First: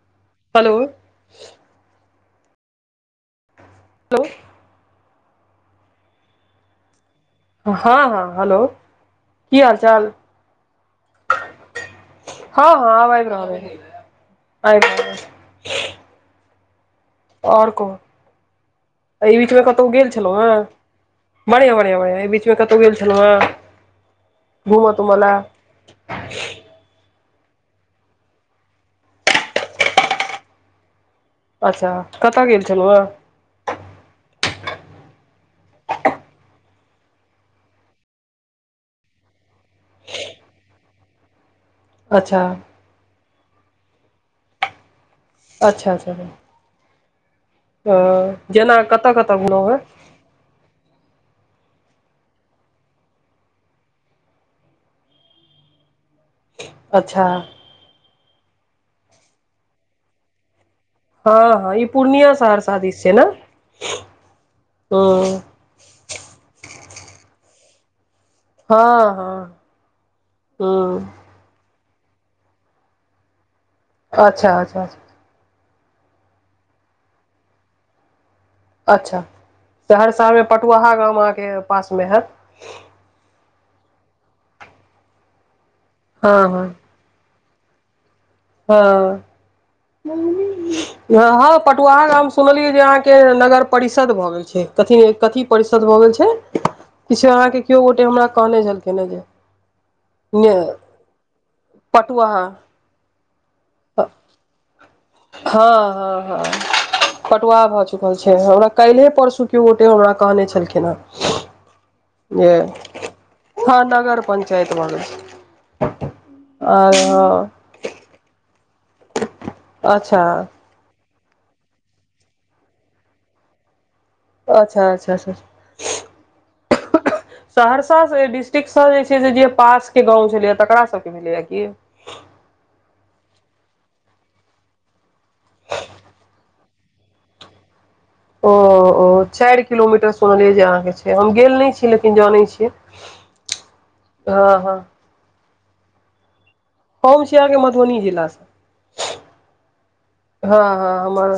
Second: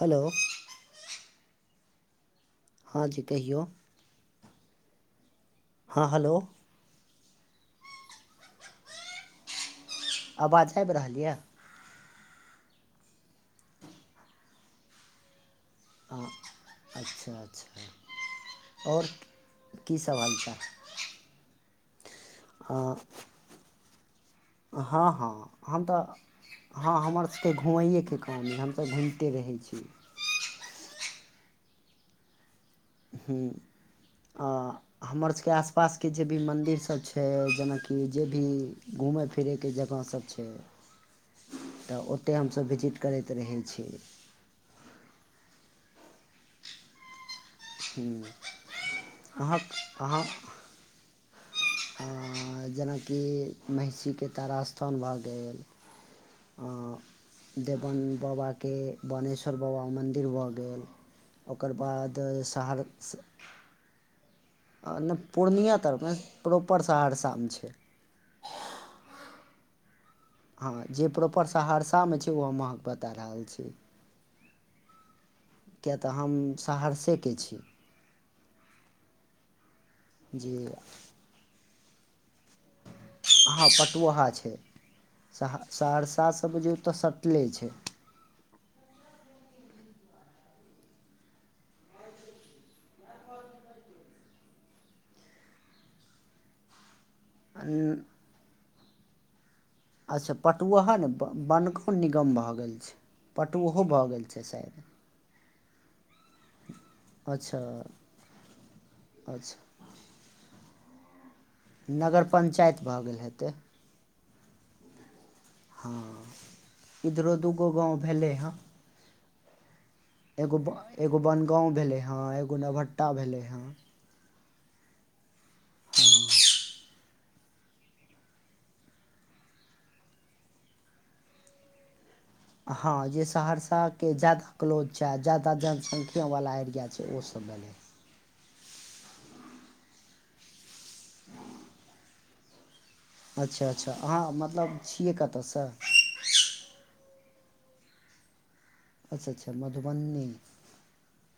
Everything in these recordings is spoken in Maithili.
हलो हलो हाँ जी कहियौ। मम्मी हँ हलो हँ हँ हेलो की हाल चाल। आवाज आबि रहल यए हँ हँ अब आबइ रहल आइब रहल अइ। हँ अच्छा और अच्छा कहु आओर एहि बीचमे कतौ गेल कीसभ छेलौ हालचाल हेँ। बढ़िआं, बढ़िआं, बढ़िआं एहि बीच मे कतौ गेल छेलौ हँ हेँ। हँ घूमऽ तूमऽ लए हँ हम तऽ। हँ हमर सबके घुमैएके काम अइ हमसब घुइमते रहै छी। अच्छा कतऽ गेल छेलौ हेँ। हूँ हँ। हमरा सबके आस -पास के जे भी मन्दिर सब छै जेनाकि जे भी घूमैय फिरैय के जगहसब। छैय। ह तऽ ओते हमसब विजिट करैत रहै छी। अच्छा -अच्छा-अच्छा अ जेना कतऽ कतऽ घुमलौ हेँ। आहाँ आ जेनाकि महिषीके तारा स्थान भऽ गेल। अच्छा देवन बाबाके बोनेश्वर बाबा मन्दिर भऽ गेल। हँ ओकर हँ ई बाद पूर्णिया शहरसा दिश छै न। अ नै पूर्णिया तरफ नै प्रॉपर सहरसामे छै। हँ हँ हँ जे प्रॉपर सहरसामे छै ओ हम अहाँ केँ बता रहल छी। अच्छा -अच्छा किए तऽ हम सहरसे के छी। अच्छा सहरसामे जी पटुआहा गाम अहाँके पासमे हेएत। हँ पटुआहा छै सहा -सहरसा हँ सँ हँ बुझियौ तऽ सट ले छै। हँ। म्ममी हँ हँ पटुआहा गाम सुनलियै जे अहाँके नगर परिषद भऽ गेल छै कथी- कथी परिषद भऽ गेल छै। किछ अहाँके केओ गोटे हमरा कहने छेलखिन हेँ जे अच्छा ने पटुआह ने ब -बनखन निगम पटुआहा भऽ गेल छै पटुवोहो भऽ गेल छै सैयद। हँ हँ हँ अच्छा पटुआहा भऽ चुकल छै हमरा कैल्हे परसु अच्छा कियो केओ हमरा कहने छेलखिन हेँ। नगर जे पंचाइत भऽ गेल हेतै। हँ नगर पंचायत भऽ गेल छै हँ आर इधरो हँ दूगो गाँव भेलै हँ। [inaudible] एगो ब एगो बनगाँव भेलै हँ, एगो नवहट्टा भेलै हेँ। अच्छा अच्छाच सहरसा से डिस्ट्रिक्टसँ जे छै से, जे पास के गाँव छलैए तकरा सबके भेलैए की? हँ जे सहरसाके ज्यादा क्लोज छै, आ ज्यादा जनसंख्या वला एरिया छै, ओसभ भेलै। ओ ओ चारि किलोमीटर सुन लेज अहाँके से हम गेल नहि छी लेकिन जनइ छियै। अच्छा अच्छा अहाँ हँ हँ मतलब छियै कतऽसँ? हम छीहाँके मधुबनी जिला से। अच्छा अच्छा मधुबनी हँ हँ हमर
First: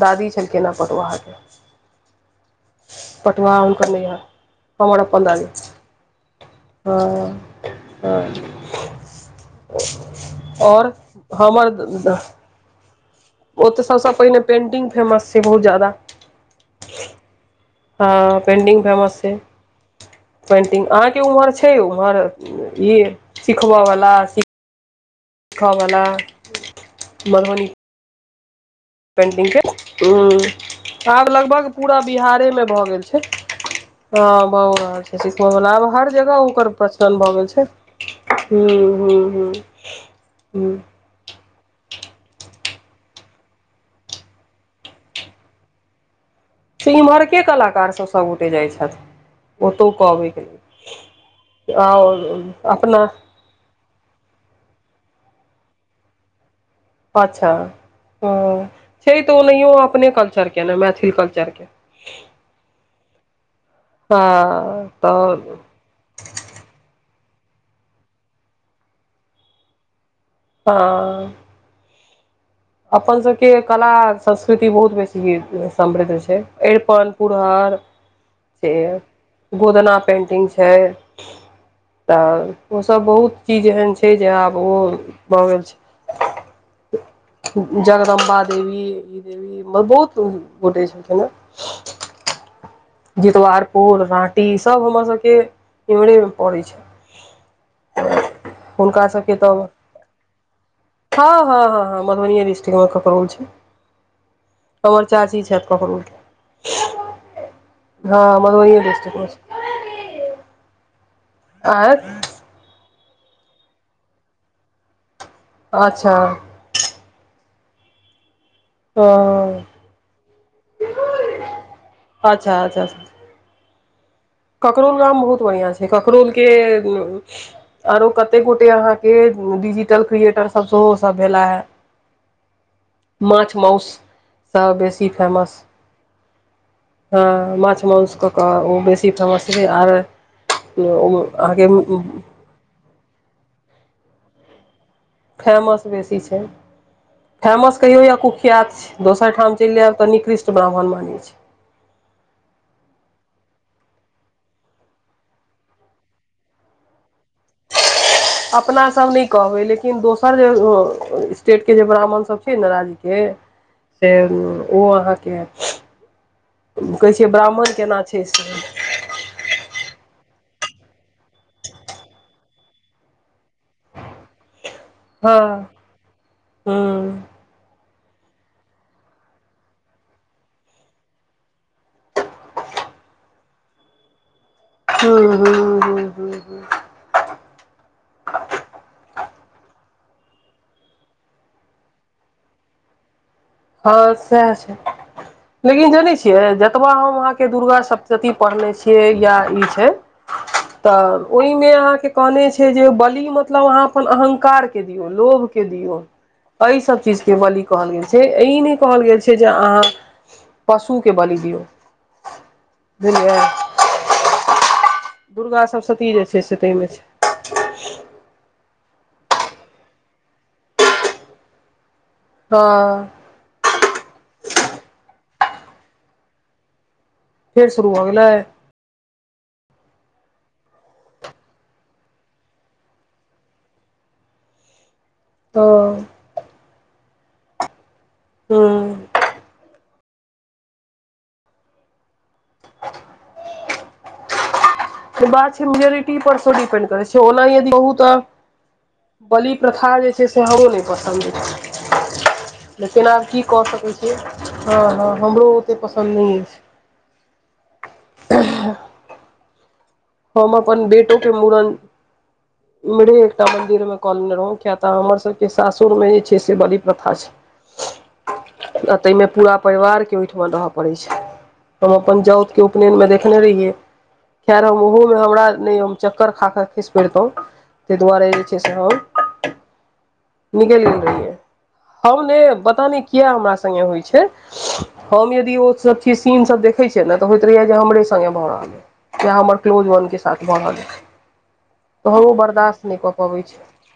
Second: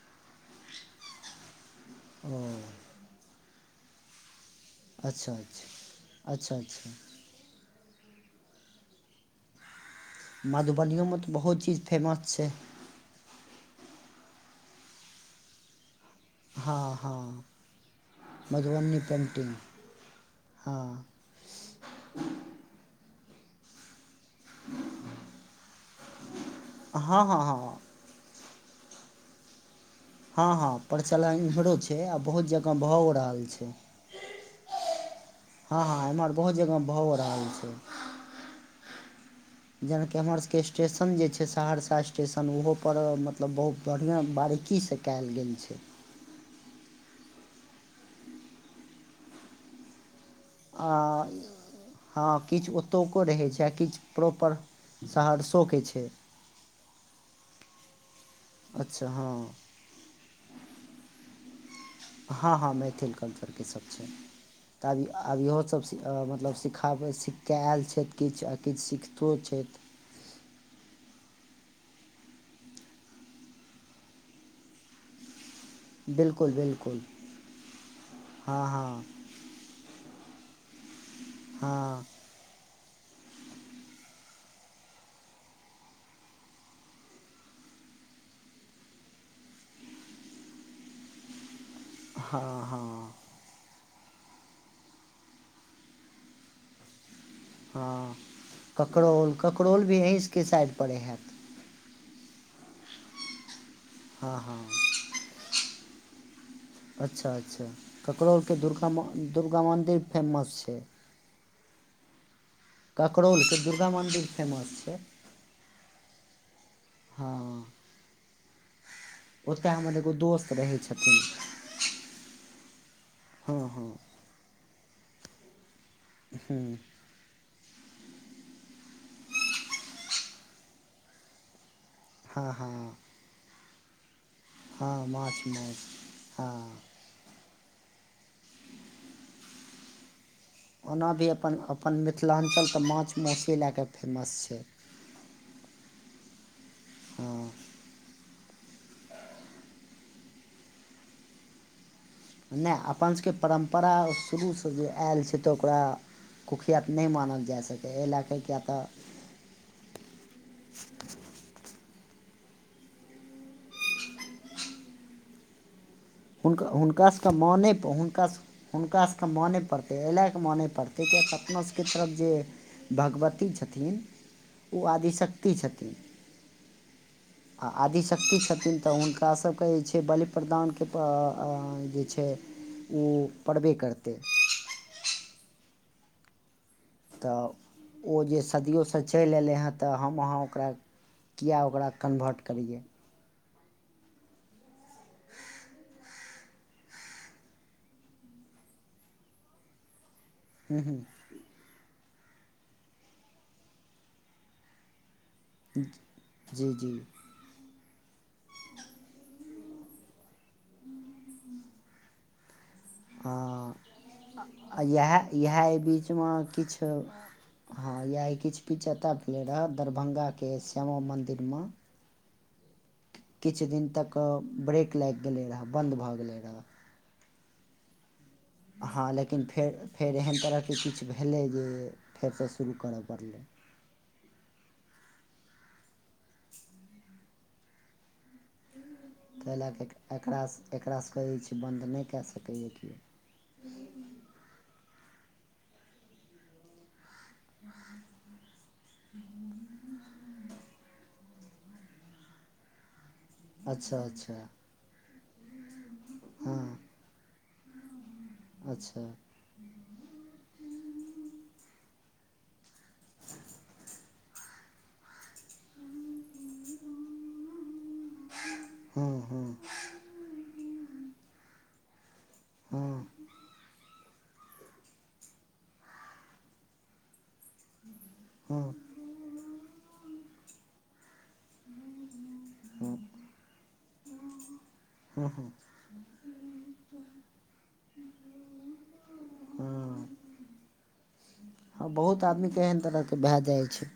दादी छलखिन हँ पटुआहके। ओ पटुहा हुनकर नैहिइयर, हमर अपन अच्छा दादी अच्छा अच्छा अच्छा के। हां हँ और मधुबनियोमे तऽ बहुत हमर चीज फेमस छै ओ तऽ सभसँ पहिने पेन्टिंग फेमस छै बहुत ज्यादा। हँ हँ हँ पेन्टिंग मधुबनी फेमस छै। पेन्टिंग पेंटिग हँ अहाँ के उम्हर छै? छै ओम्हर ई सिखबयवला सीखऽवला? हँ- हँ- हँ- हँ। पेन्टिंगके हूँ, हँ हँ आब प्रचलन लगभग इम्हरो पूरा छै आ बहुत बिहारेमे जगह भऽ गेल भओ छै। रहल हँ भऽ रहल छै, सिखबयवला हँ आब हँ हर एम्हर जगह बहुत ओकर भओ प्रचलन भऽ रहल गेल छै। हूँ-हूँ-हूँ। जेनाकि हमर सबके स्टेश स्टेशन जे छै, सहरसा स्टेशन ओहोपर मतलब बहुत बढ़िआँ बारीकीसँ कयल गेल छै। से इम्हर के कलाकार सब सबगोटे जाइ छथि ओतौ क अबै के लेल। आ हँ आओर किछु अपना ओतुको रहै छै आ किछु प्रॉपर सहरसोके छै। अच्छा हूँ अच्छा छै हँ तऽ ओनहियो अपने कल्चरके ने मैथिल कल्चरके। हँ-हँ मैथिल कल्चरके सब छै हँ तऽ आब इहो सब अ मतलब सिखाबै सीख कऽ आयल छथि किछु आ किछु सिखितो छै। हँ अपन सबके कला, संस्कृति बहुत बेस समृद्ध अछि बिलकुल बिलकुल अरिपन पुरहर हँ से हँ गोदना पेन्टिंग छै। हँ। तऽ ओसब बहुत चीज एहन छै, जे आब ओ भऽ गेल छै। जगदम्बा देवी ई देवी ब बहुत गोटे छलखिन हे। हँ हँ। जितवारपुर राँटी सब हमर घर के इमहरे मे पड़े छै। हँ हुनका ककरोल सभके ककरोल भी अहिसबके साइड पड़ै हैत? हँ-हँ-हँ मधुबनीये डस्टिक्ट मे ककरोल छै। हँ -हँ हमर चाची छथि ककरोलके अच्छा- अच्छा। हँ ककरोल के मधुबनिए दुर्गा म डिस्ट्रिक्टमे छै दुर्गा मन्दिर फेमस छै। आँ। करकरोलके दुर्गा मन्दिर फेमस छै। अच्छा। हँ हँ ओतय हमर एगो दोस्त रहै छथिन। अच्छा अच्छा। हँ हँ। ककरोल गाम बहुत बढ़िआँ छैयककरोलके हँ [unintelligible] आरो कते गोटे अहाँके डिजिटल क्रिएटरसभ सेहो सभ भेला हे। हँ हँ। माछ माउस सँ हँ बेसी माछ फेमस। माउस हँ हँ माछ माउस कऽ कऽ ओ बेसी फमसै छथि आर। ओना भी अपन अहाँके अपन मिथिलाञ्चलके माछ मउसे लए कऽ फेमस छैय। फेमस बेसी छैय। हँ फेमस कहियो या कुख्यात छैय दोसर ठाम चइल जायब तऽ निकृष्ट ब्राह्मण मानै छैय। नै अपन सभके परम्परा शुरूसँ जे आयल छैय तऽ ओकरा कुख्यात नै मानल जा सकै एहि लए कऽ किए तऽ हम नै कहबै लेकिन लेकिन दोसर जे स्टेटके जे ब्राह्मण सब छैयने राज्यके से ओ अहाँके हुनका कहै छियै हुनकासभके मानै ब्राह्मण प केना छै हुनकास से हुनकास मने पड़तै एहि लए कऽ माने पड़तै कि अपनो सबके तरफ जे भगवती छथिन ओ हँ आदिशक्ति छथिन। हूँ आ आदिशक्ति छथिन तऽ हुनकासभके जे छैय बलि प्रदानके प अ जे छैय उ पड़बे करतै। हूँ हूँ हूँहूँ हूँ हूँ। तऽ ओ जे सदियओसँ चलि अयलै हे तऽ हम अहाँ ओकरा किए ओकरा कन्वर्ट करियए। हँ सएह छैय। लेकिन जानै छियै जतबा हम अहाँके दुर्गा सप्तशती पढ़ने छियै या ई छैय। हूँ हूँ। तऽ ओहिमे अहाँके कहने छैय जे बलि मतलब अहाँ अपन अहंकार के दियौ लोभ के दियौ जी एहि जी सब चीज के बलि कहल गेल छैय। फेर ई नहि कहल गेल छैय जे अहाँ पशुके बलि दियौ। बुझलियै हँ इएह इएह दुर्गा एहि सप्तशती जे बीचमे छै से ताहिमे किछो छै हँ या ई किछु पिछता भेले रहय दरभंगा के श्यामा मंदिर मे तऽ किछ दिन तक ब्रेक लागि गेलै रहै बन्द भऽ गेलै रहै। फेर शुरू भऽ गेलै। हँ लेकिन फेर फेर एहन तरहके किछु भेलै जे फेरसँ शुरू करय पड़लै। ओ हूँ ताहि लए कऽ एकरासँ एकरासँ कऽ बन्द नहि कए सकैए केओ। तऽ बात छैय मेजोरिटी पर स डिपेन्ड करै छैय ओना अ यदि कहु तऽ बलि प्रथा जे छैय से हमरो नहि पसन्द छैय लेकिन आब की कऽ सकैत अच्छा छियै, अच्छा हँ हँ हमरो ओतेक पसन्द नहि अछि। हँ अच्छा। हम अपन बेटो के मूड़न एमरे एकटा मंदिर में कॉ लेने रहौ किया तऽ हमर स के सासुर मे जे छै से बलि प्रथा छै आ हँ ताहिमे हँ पूरा परिवार के ओहिठ रह परै छै हम अपन जाउत के उपनयन हँ मे देखने रहियै कय ओहो में हमरा ने चक्कर खाक खसि पड़ितो ताहि दुआरे जे छै से हम निकलि गेल रहियै हम ने पता ने किया हमरा संगे होइ छै हँ हम यदि ओ सब सीन सब देखै छियै ने तऽ होइत रहैया जे हमरे संगे भऽ रहल अय या हमर क्लोज वॉन हँ के साथ बनल हँ तऽ बहुत ओ आदमीके एहन बर्दाश्त नहि कऽ तरहके पबै भए छी जाइ छै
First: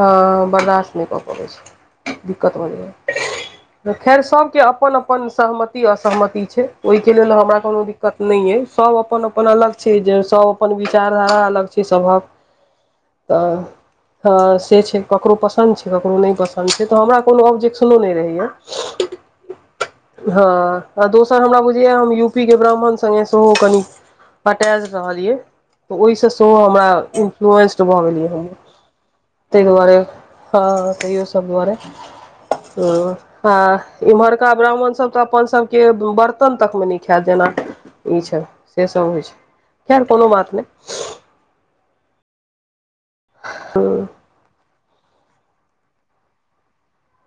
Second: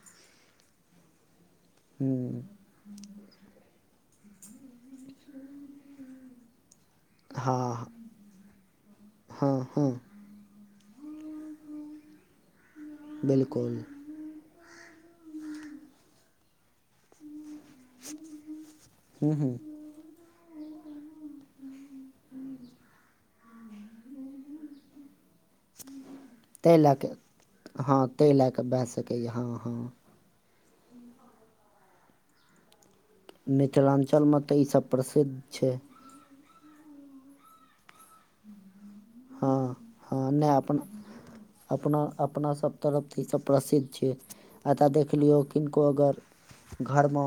हँ बर्दाश्त नहि क पबै छै हूँ दिक्कत भऽ गेलै खैर सभके अपन अपन सहमति असहमति छै ओहि के लेल हमरा कोनो हँ दिक्कत नहि ने यै सब अपन अपन हँ हँ जहनि सभ अपन विचारधारा अलग छै सभक तऽ बिलकुल हँ से छै ककरो पसन्द छै ककरो नहि पसन्द छै तऽ हमरा कोनो ऑब्जेक्शनो नहि रहैए हू हू हँ आ दोसर हमरा बुझैया हम यूपी के ब्राह्मण संगे सेहो कनि अटाच रहल यए तऽ ओहिसँ सेहो ताहि हमरा लए कऽ इन्फ्लुएंस भऽ हँ गेलियै ताहि हम लए कऽ भए सकैए हँ ताहि हँ दुआरे हँ तैयो सब दुआरे हू [unintelligible] आ मिथिलाञ्चलमे इम्हरका तऽ ईसभ ब्राह्मण सब तऽ प्रसिद्ध अपन छै सबके बर्त न तकमे न खायत जेना ई छै से सब होइ छै हँ खैर कोनो हँ बात अपन नहि अपना अपना सब तरफ ई सब प्रसिद्ध छै एत देख लियौ किनको अगर घरमे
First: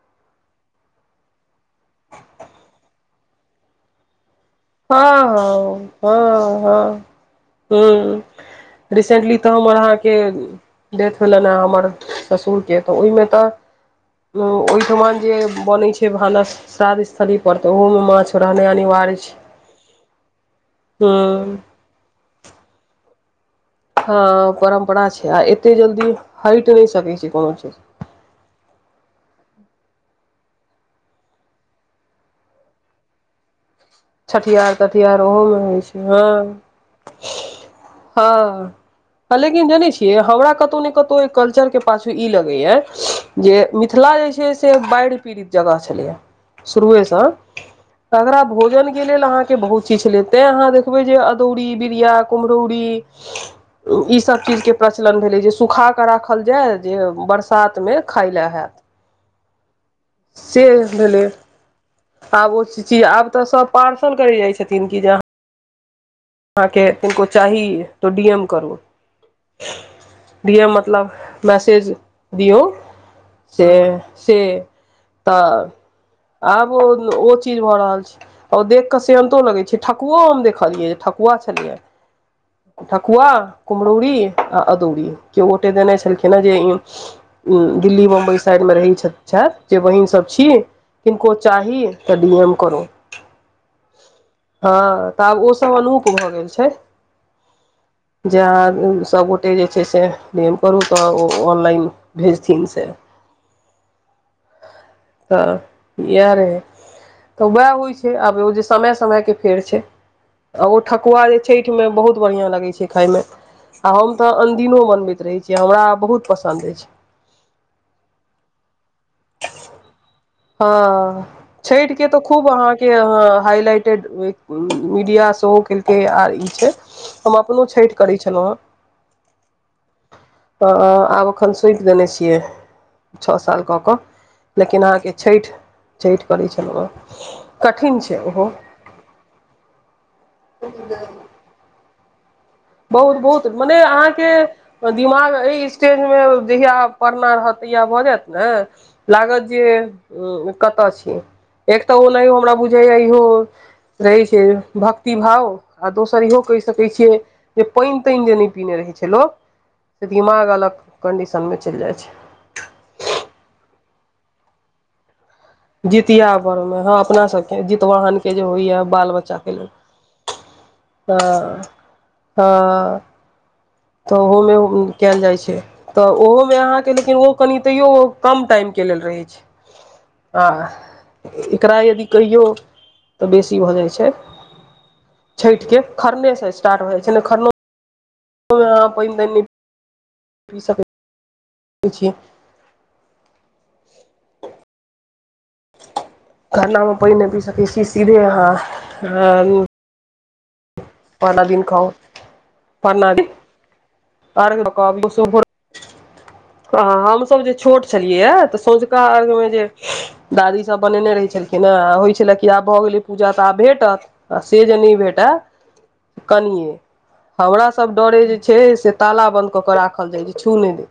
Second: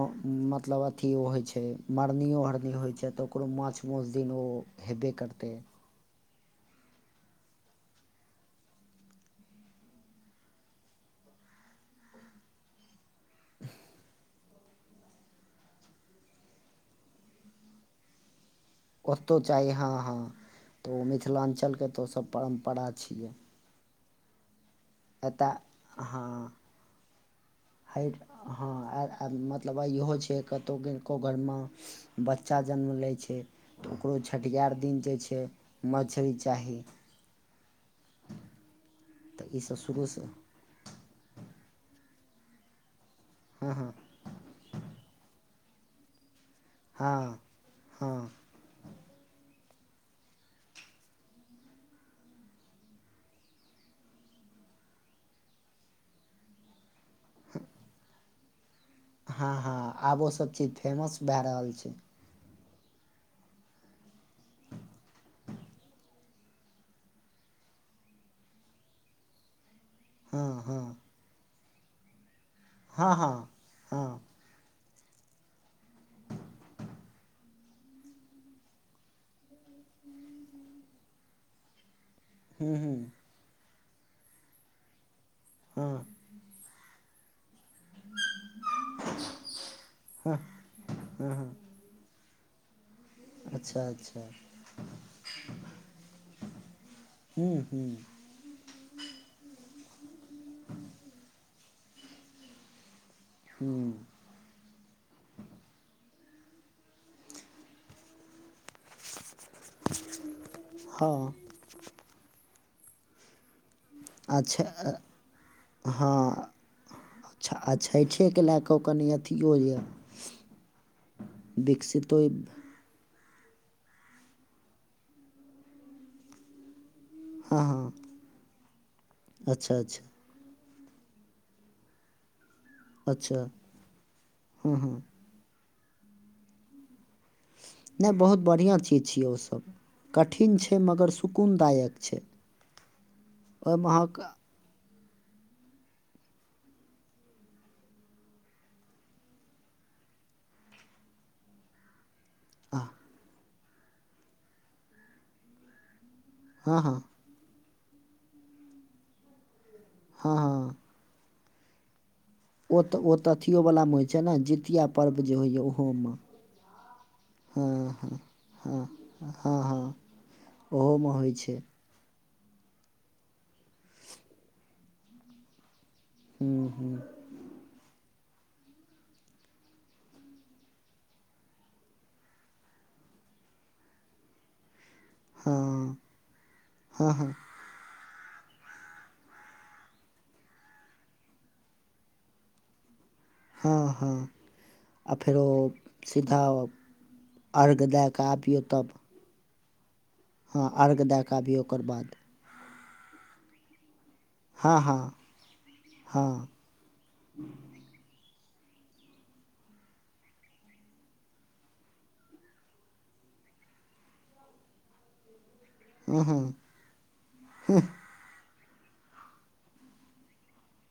मतलब अथी होइ छै मरनियो हरनी होइ छै तऽ कोनो माछ मौस दिन ओ हेबे हँ करतै हँ हँ हँ हू रिसेंटली तऽ हमर अहाँके डेथ भेलनि हे हमर ससुर के तऽ ओहिमे तऽ उ ओहिठमान जे बन छै भानस श्राद्ध स्थली पर तऽ ओहो में माछ रहनाइ अनिवार्य छै ओतौ चाही हँ हँ तऽ ओ हूँ मिथिलांचल के तऽ ओ सब परम्परा छियै ह परम्परा छै आ एतय एते जल्दी हँ हट नहि सकै छै कोनो चीज हटि हँ मतलब आ इहो छै कतहु किनको घरमे बच्चा जन्म लै छै तऽ ओकरो छठिहार दिन जे तठिहार छै ओहोमे होइ छै मछरी चाही हँ हँ तऽ लेकिन ईसभ जानै छियै शुरूसँ हमरा कतहु ने कतहु कल्चरके पाछु ई लगइहे जे हँ हँ मिथिला जे छै से बाढ़ि पीड़ित जगह छलै शुरूवे हँ सँ हँ तगरा भोजन अहाँके बहुत चीज छलै तैँ अहाँ देखबै जे अदौरी बिरिया कुम्हरौरी [unintelligible] ईसभ चीजके प्रचलन भेलै जे सुखा कऽ राखल जाय जे बरसातमे खाय ले हैत हँ हँ आब ओसभ से चीज फेमस भेलै भए रहल छै आब ओ चीज आब तऽ सब पार्सल करै जाइ छथिन कि जाँ अहाँके किनको चाही तो डी एम करू हँ डी एम हँ मतलब मैसेज दियऔ हँ हँ से हँ से तऽ आब ओ ओ चीज भऽ रहल छै ओऔर देख केऽ सेहंतो लगै छै ठकुओ हम देखलियै ठकु पुआ छलियै ह्म्म ह्म्म ठकुआ, कुमरौरी आ अदौरी। क्यो गोटे देने हँ छलखिन हे जे ई दिल्ली बम्बइ साइडमे रहै छथि जे बहिनसभ छी किनको चाही तऽ डी एम करो अच्छा अच्छा हँ तऽ ओ सब अनु प भऽ गेल छैय। ह्म्म ह्म्म जे अहाँ सबगोटे जे छैय से डी- एम करू त ऑनलाइन भेजथिन से। हूँ। त यएह रहय। तऽ वएह होइ छैय आब ओ जे समय- समय के फेडर छैय ठकुआ हँ जे छठिमे बहुत बढ़िआँ लगै छैय खायमे आ हम त अच्छा अनदिनो अ, बनबैत रहैय छी हमरा बहुत हँ पसन्द अछि। अच्छा आ छठेकेँ लए कऽ ओ कनिये अथिओ यए। हँ छठि के तो विकसितो खूब अहाँके के हाइलाइटेड मीडिया सेहो केलकै आर छैय हम अपनो हँ हँ छठि करै छलहुँ हँ। अच्छा -अच्छा। आब अखन सोंइप देने छियै। छ अच्छा साल कऽ क हँ लेकिन हँ अहाँके छठि, छठि करैय छलहुँ हेँ। कठिन नहय छै बहुत ओहो बढ़िआँ चीज छियै ओसभ कठिन छैय मगर सुकूनदायक छैय। बहुत -बहुत मने अहाँके दिमाग एहि स्टेजमे जहिया परना रहत तहिया भ जायत ने लागत जे कतऽ छी एक तऽ ओनाहि ओ हमरा बुझैए इहो रहै छैय भक्ति भाव आ दोसर इहो कहि हँ हँ सकैय हँ छियै जे पानि तानि जे नहि पीने रहैय छैय लोक से हँ दिमाग हँ अलग कन्डिशनमे चलि जाइ छैय। ओ तऽ ओ तऽ अथियोवलामे होइ छैय ने जितिया पर्व जे होइए ओ ओमे, जितिया परमे हँ अपना सबके हँ- ह- जितवाहन के जे होइया हँ- बाल बच्चा के हँ- लेल हँ। ओहोमे होइ छै हँ- हँ। तऽ ओहोमे उ कायल जाइ छैय त ओहोमे हूँ हूँ अहाँके लेकिन ओ कनि तैयो ओ कम टाइम के लेल रहै छैय आ एकरा यदि कहियौ त बेसी भ जाइ छैय। हँ छैठिके खरने से स्टार्ट भ जाय हँ छैय ने हँ खरनो मे अहाँ पानि-तानि नय पी सकैय छी। हँ -हँ आ फेरो सीधा खरनामे पइन नहि पी सकैय अर्घ छी दए सीधे कऽ आबियौ तब अहाँ हँ अर्ग परना दिन खाउ, परना दिन अर्घ हँ -हँ- हँ। ह हमसब जे छोट छलियै है त सोंझका अर्घ्यमे जे दादीसब बनेने रहै छलखिन हेँ आ होइ छलै कि आब भऽ गेलै पूजा तऽ आब भेटत आ से जे नहि भेटै हँ हँ कनियै। हमरा सब डरे जे छैय से ताला बंद कऽ के राखल जाय जे छू नहि दैय।